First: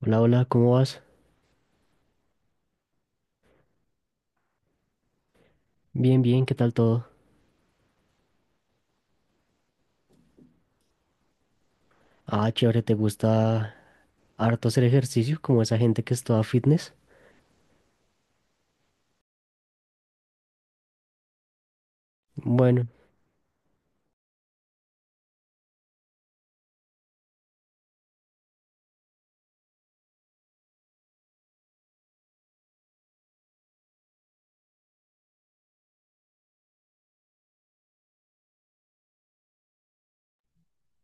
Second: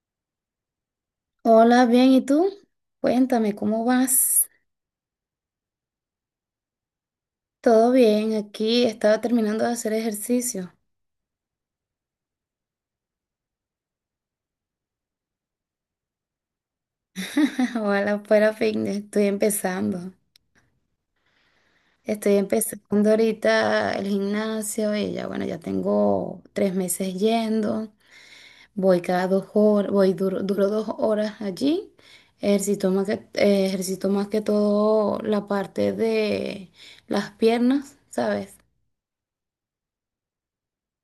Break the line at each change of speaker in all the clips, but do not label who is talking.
Hola, hola, ¿cómo vas?
Hola, bien, ¿y tú? Cuéntame, ¿cómo vas?
Bien, bien, ¿qué tal todo?
Todo bien, aquí estaba terminando de hacer ejercicio.
Ah, chévere, ¿te gusta harto hacer ejercicio como esa gente que es toda fitness?
Ojalá fuera fitness, estoy empezando. Estoy
Bueno,
empezando ahorita el gimnasio y ya, bueno, ya tengo 3 meses yendo. Voy cada 2 horas, voy duro, duro 2 horas allí. Ejercito más que todo la parte de las piernas, ¿sabes?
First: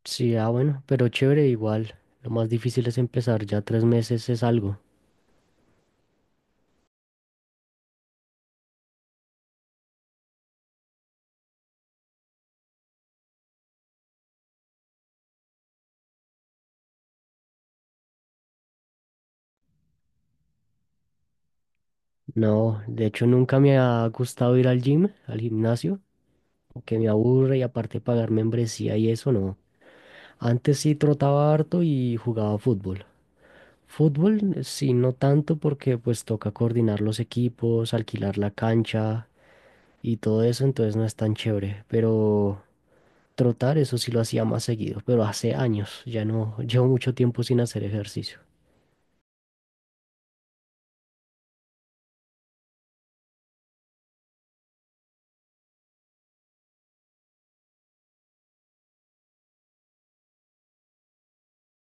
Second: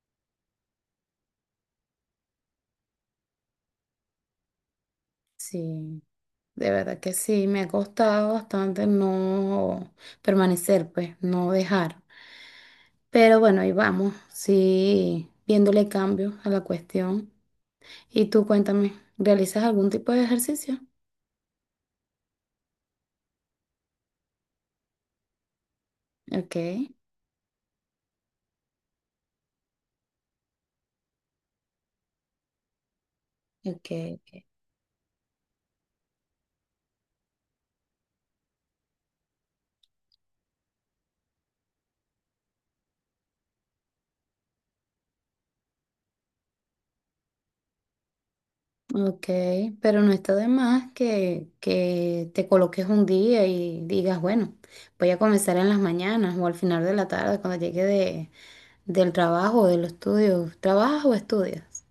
sí, ah, bueno, pero chévere igual. Lo más difícil es empezar, ya 3 meses es algo.
Sí. De verdad que sí, me ha costado bastante no permanecer, pues, no dejar. Pero bueno, ahí vamos, sí, viéndole cambios a la cuestión. Y tú cuéntame, ¿realizas algún tipo de ejercicio?
No, de hecho nunca me ha gustado ir al gym, al gimnasio,
Ok,
que me aburre y aparte pagar membresía y eso no. Antes sí trotaba harto y jugaba fútbol.
ok,
Fútbol, sí, no tanto porque pues toca coordinar los equipos, alquilar la cancha y todo eso, entonces no es tan chévere. Pero trotar, eso sí lo hacía más seguido, pero hace años, ya no, llevo mucho tiempo sin hacer ejercicio.
ok, pero no está de más que te coloques un día y digas, bueno, voy a comenzar en las mañanas o al final de la tarde cuando llegue del trabajo o de los estudios. ¿Trabajas o estudias?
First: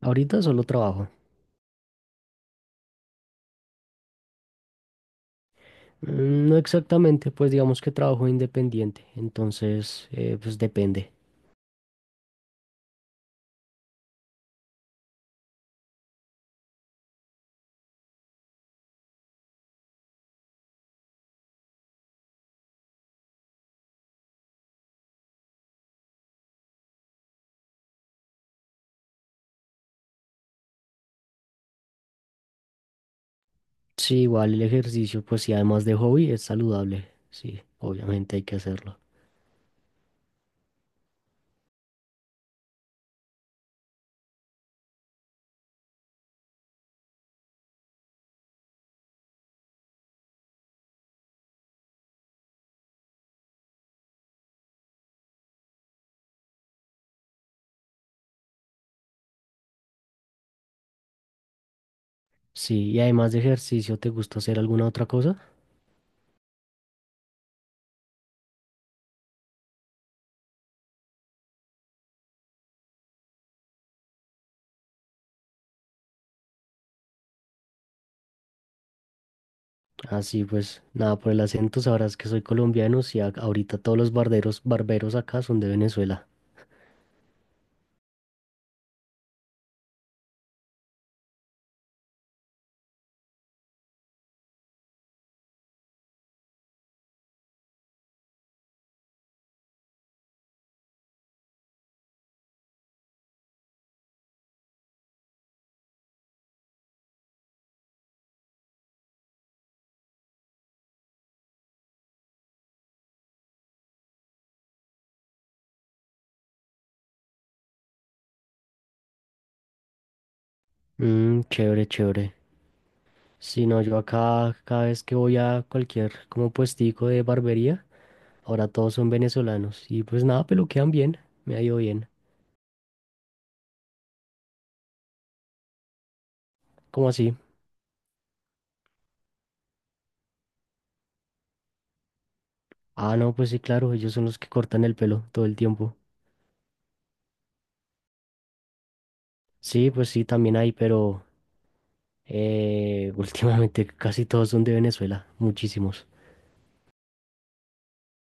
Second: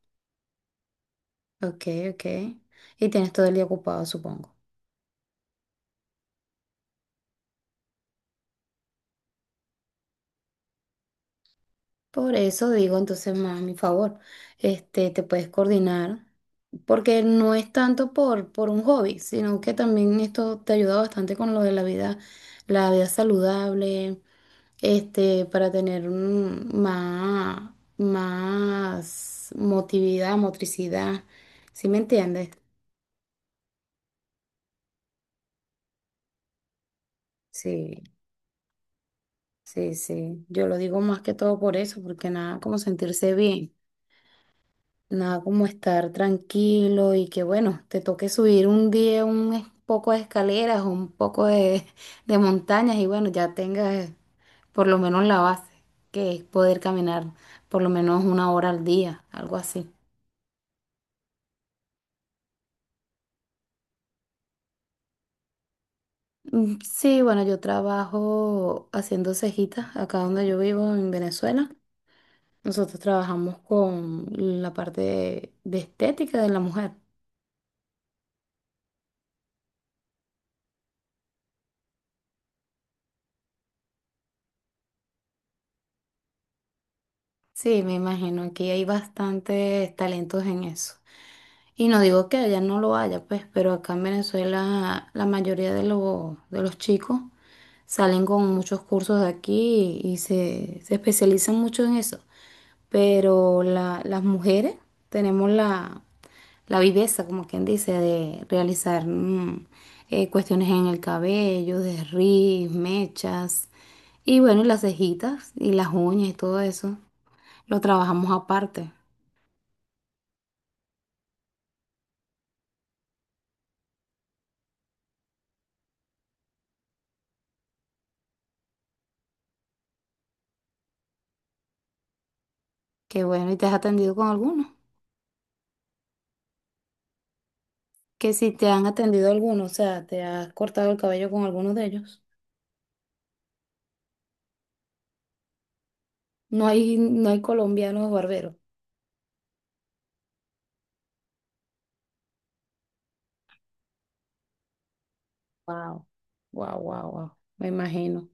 Ahorita solo trabajo.
Ok, ok. Y tienes todo el día ocupado, supongo.
No exactamente, pues digamos que trabajo independiente, entonces pues depende.
Por eso digo, entonces, más a mi favor, este, te puedes coordinar, porque no es tanto por un hobby, sino que también esto te ayuda bastante con lo de la vida saludable, este, para tener más motricidad, ¿sí me entiendes?
Sí, igual el ejercicio, pues sí, además de hobby, es saludable. Sí,
Sí,
obviamente hay que hacerlo.
sí, sí. Yo lo digo más que todo por eso, porque nada como sentirse bien. Nada como estar tranquilo y que bueno, te toque subir un día un poco de escaleras o un poco de, de montañas y bueno, ya tengas por lo menos la base, que es poder caminar por lo menos 1 hora al día, algo así.
Sí, y además de ejercicio, ¿te gusta hacer alguna otra cosa?
Mm, sí, bueno, yo trabajo haciendo cejitas acá donde yo vivo en Venezuela. Nosotros trabajamos con la parte de estética de la mujer.
Así pues, nada, por el acento sabrás que soy colombiano, sí, ahorita todos los barberos acá son de Venezuela.
Sí, me imagino que hay bastantes talentos en eso. Y no digo que allá no lo haya, pues, pero acá en Venezuela la mayoría de los chicos salen con muchos cursos de aquí y se especializan mucho en eso. Pero la- las mujeres tenemos la viveza, como quien dice, de realizar cuestiones en el cabello, desriz, mechas, y bueno, y las cejitas y las uñas y todo eso. Lo trabajamos aparte.
Chévere, chévere. Si no, yo acá cada vez que voy a cualquier como puestico de barbería, ahora todos son venezolanos y pues nada, peluquean bien, me ha ido bien.
Qué bueno, ¿y te has atendido con alguno?
¿Cómo así?
Que si te han atendido alguno, o sea, te has cortado el cabello con alguno de ellos.
Ah, no, pues sí, claro, ellos son los que cortan el pelo todo el tiempo.
No hay, no hay colombianos barberos.
Sí, pues sí, también hay, pero últimamente casi todos son de Venezuela,
Wow,
muchísimos.
wow, wow, wow. Me imagino.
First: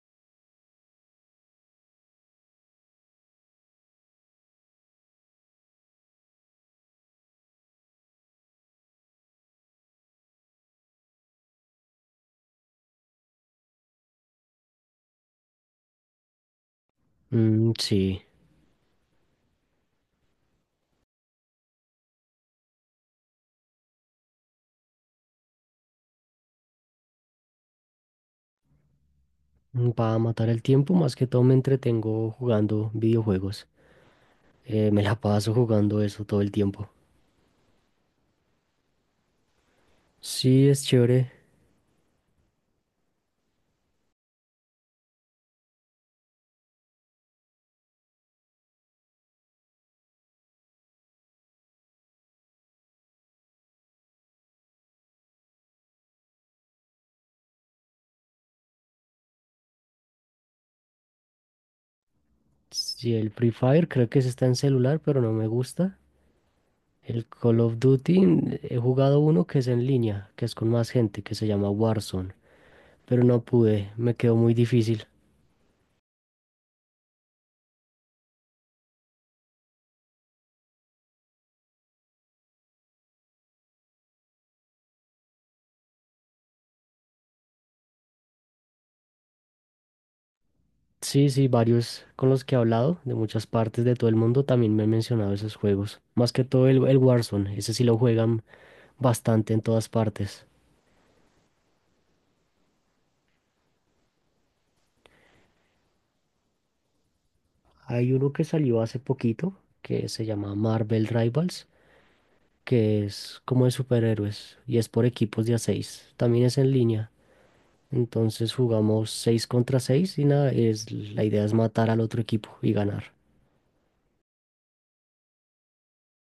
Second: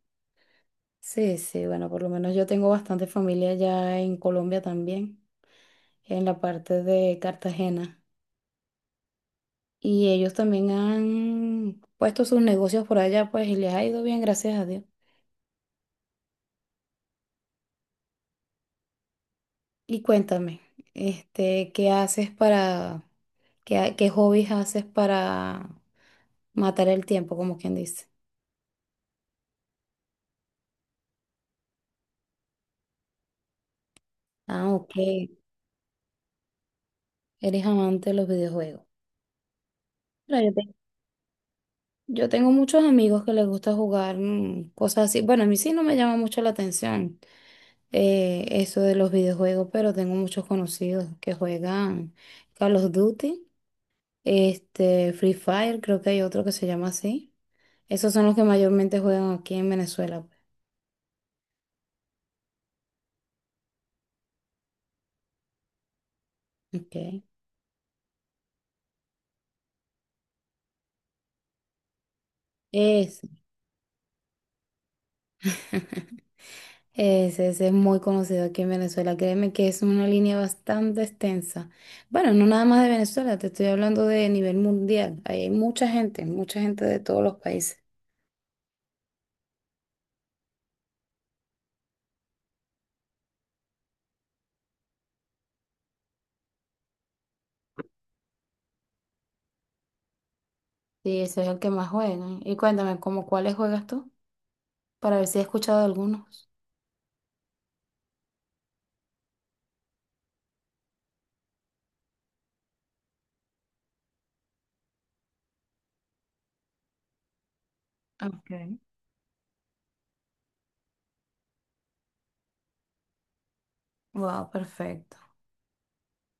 Sí, sí, bueno, por lo menos yo tengo bastante familia ya en Colombia también, en la parte de Cartagena. Y ellos también han puesto sus negocios por allá, pues, y les ha ido bien, gracias a Dios.
Mm, sí,
Y cuéntame, este, ¿ qué hobbies haces para matar el tiempo, como quien dice?
para matar el tiempo más que todo me entretengo jugando videojuegos.
Ah, ok.
Me la paso jugando eso todo el tiempo.
Eres amante de los videojuegos. Pero
Sí, es chévere.
yo tengo muchos amigos que les gusta jugar mm, cosas así. Bueno, a mí sí no me llama mucho la atención eso de los videojuegos, pero tengo muchos conocidos que juegan Call of Duty, este, Free Fire, creo que hay otro que se llama así. Esos son los que mayormente juegan aquí en Venezuela.
Sí, el Free Fire creo que se está en celular, pero no me gusta.
Pues. Ok.
El Call of Duty he jugado uno que es en línea, que es con más gente, que se llama Warzone, pero
Ese.
no pude, me quedó muy difícil.
Ese es muy conocido aquí en Venezuela. Créeme que es una línea bastante extensa. Bueno, no nada más de Venezuela, te estoy hablando de nivel mundial. Ahí hay mucha gente de todos los países.
Sí, sí, varios con los que he hablado de muchas partes de todo el mundo también me han mencionado esos juegos. Más que todo el Warzone, ese sí lo juegan bastante en todas partes.
Sí, ese es el que más juegan. Y cuéntame, ¿cómo cuáles juegas tú? Para ver si he escuchado de algunos.
Hay uno que salió hace poquito que se llama Marvel Rivals, que es como de superhéroes y es por equipos de a 6. También es en línea. Entonces
Okay.
jugamos 6 contra 6 y nada, la idea es matar al otro equipo y ganar.
Wow, perfecto.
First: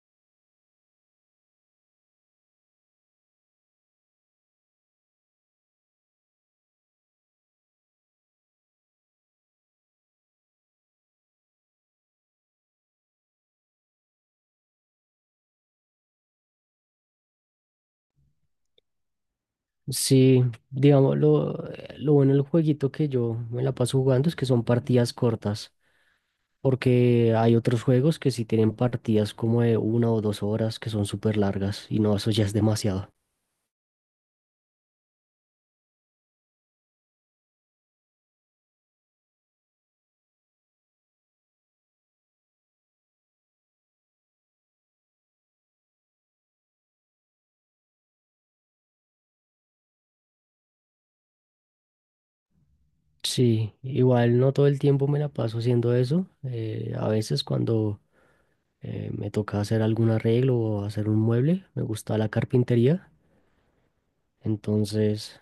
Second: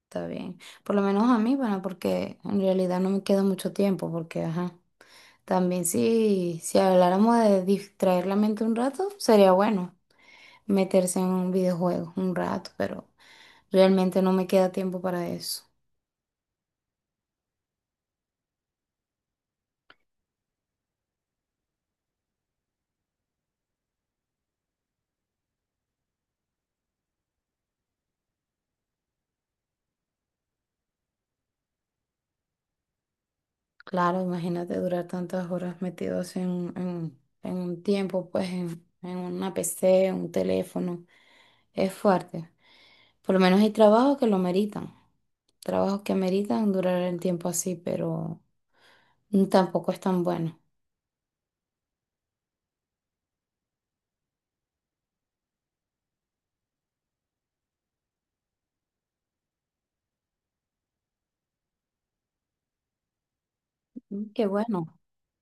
Está bien. Por lo menos a mí, bueno, porque en realidad no me queda mucho tiempo, porque, ajá. También si habláramos de distraer la mente un rato, sería bueno. Meterse en un videojuego un rato, pero realmente no me queda tiempo para eso.
Sí, digamos, lo bueno del jueguito que yo me la paso jugando es que son partidas cortas, porque hay otros juegos que sí tienen partidas como de 1 o 2 horas que son súper largas y no, eso ya es demasiado.
Claro, imagínate durar tantas horas metidos en un tiempo, pues en una PC, en un teléfono. Es fuerte. Por lo menos hay trabajos que lo meritan. Trabajos que meritan durar el tiempo así, pero tampoco es tan bueno.
Sí, igual no todo el tiempo me la paso haciendo eso. A veces cuando me toca hacer algún arreglo o hacer un mueble, me gusta la carpintería.
Mm, qué bueno.
Entonces,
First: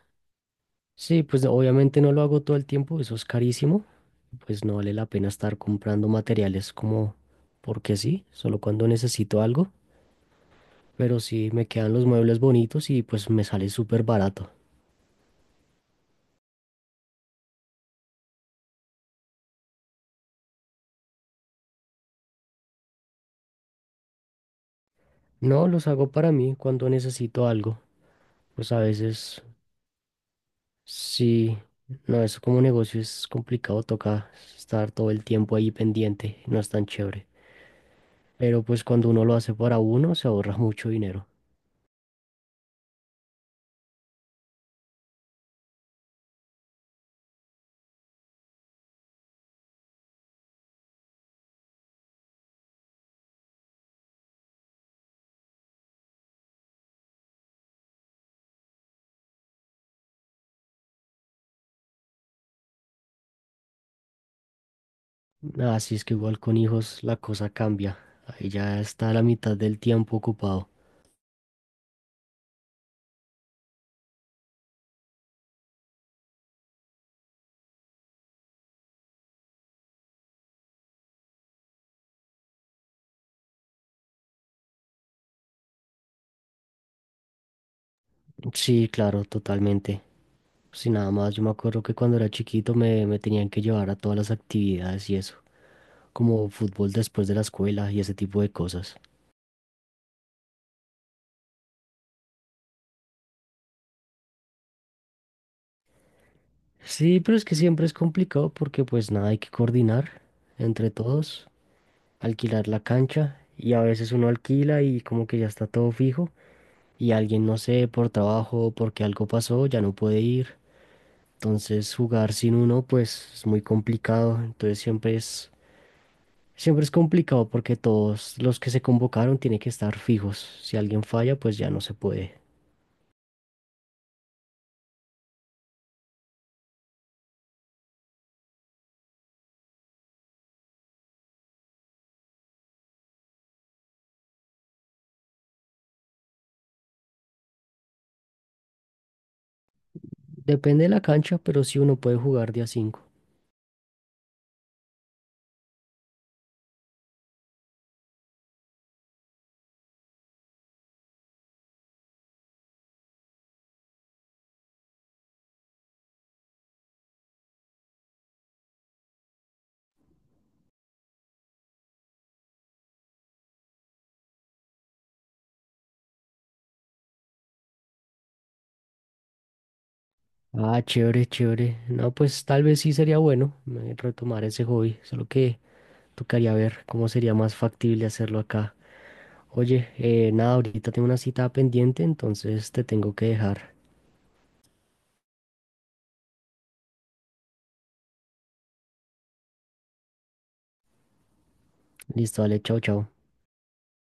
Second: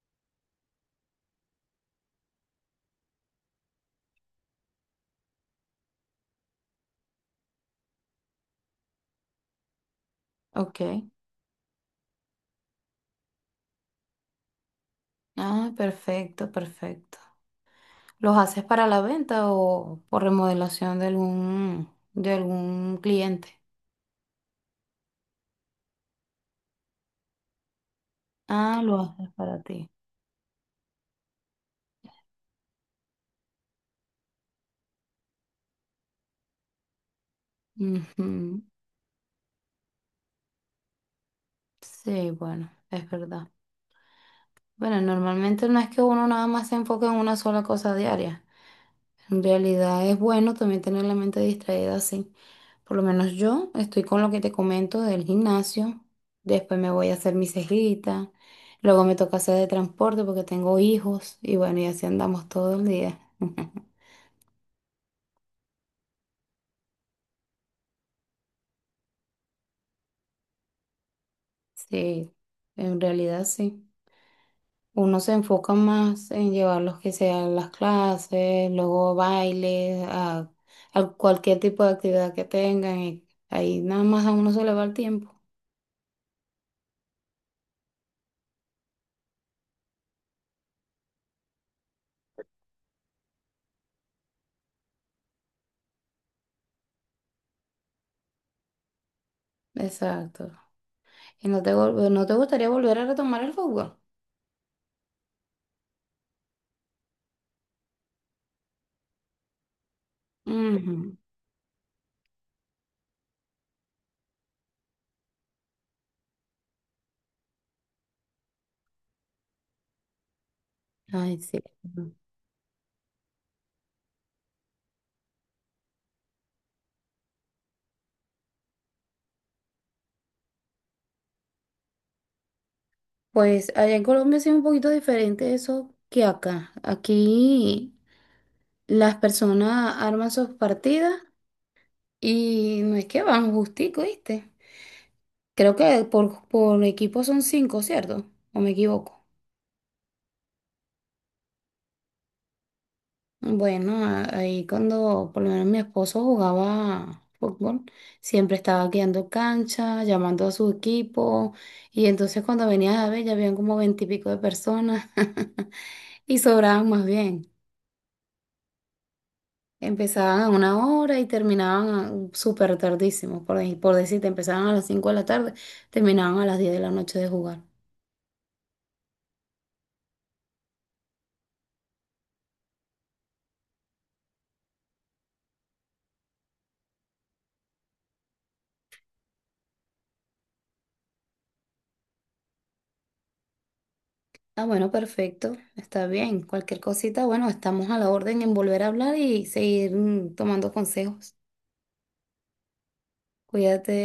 sí, pues obviamente no lo hago todo el tiempo, eso es carísimo. Pues no vale la pena estar comprando materiales como porque sí, solo cuando necesito algo.
Ok.
Pero sí me quedan los muebles bonitos y pues me sale súper barato.
Ah, perfecto, perfecto. ¿Los haces para la venta o por remodelación de algún cliente?
No, los hago para mí cuando necesito algo. Pues a
Ah, lo haces
veces
para ti.
sí, no, eso como negocio es complicado, toca estar todo el tiempo ahí pendiente, no es tan chévere.
Ujú.
Pero pues cuando uno lo hace para uno, se ahorra mucho dinero.
Sí, bueno, es verdad. Bueno, normalmente no es que uno nada más se enfoque en una sola cosa diaria. En realidad es bueno también tener la mente distraída así. Por lo menos yo estoy con lo que te comento del gimnasio. Después me voy a hacer mi cejita. Luego me toca hacer de transporte porque tengo hijos. Y bueno, y así andamos todo el día.
Así es que igual con hijos la cosa cambia. Ahí ya está la mitad del tiempo ocupado.
Sí, en realidad sí. Uno se enfoca más en llevarlos que sean las clases, luego bailes, a cualquier tipo de actividad que tengan y ahí nada más a uno se le va el tiempo.
Sí, claro, totalmente. Sí, nada más, yo me acuerdo que cuando era chiquito me tenían que llevar a todas las actividades y eso, como fútbol después de la escuela y ese tipo de cosas.
Exacto. ¿Y no te gustaría volver a retomar el fútbol?
Sí, pero es que siempre es complicado porque pues nada, hay que coordinar entre
Ujú.
todos, alquilar la cancha y a veces uno alquila y como que ya está todo fijo y alguien, no sé, por trabajo o porque algo pasó, ya no puede ir.
Ay, sí.
Entonces
Ujú.
jugar sin uno pues es muy complicado. Entonces siempre es complicado porque todos los que se convocaron tienen que estar fijos. Si alguien falla pues ya no se puede.
Pues allá en Colombia sí es un poquito diferente eso que acá. Aquí las personas arman sus partidas y no es que van justico, ¿viste? Creo que por equipo son 5, ¿cierto? ¿O me equivoco?
Depende de la cancha, pero sí uno puede jugar día 5.
Bueno, ahí cuando por lo menos mi esposo jugaba fútbol, siempre estaba guiando cancha, llamando a su equipo, y entonces cuando venías a ver ya habían como veintipico de personas y sobraban más bien. Empezaban a una hora y terminaban súper tardísimo, por decirte, empezaban a las 5 de la tarde, terminaban a las 10 de la noche de jugar.
Ah, chévere, chévere. No, pues tal vez sí sería bueno retomar ese hobby, solo que tocaría ver cómo sería más factible hacerlo acá. Oye, nada, ahorita tengo una cita pendiente, entonces te tengo que dejar.
Ah, bueno, perfecto, está bien. Cualquier cosita, bueno, estamos a la orden en volver a hablar y seguir tomando consejos.
Listo, dale, chao, chao.
Cuídate.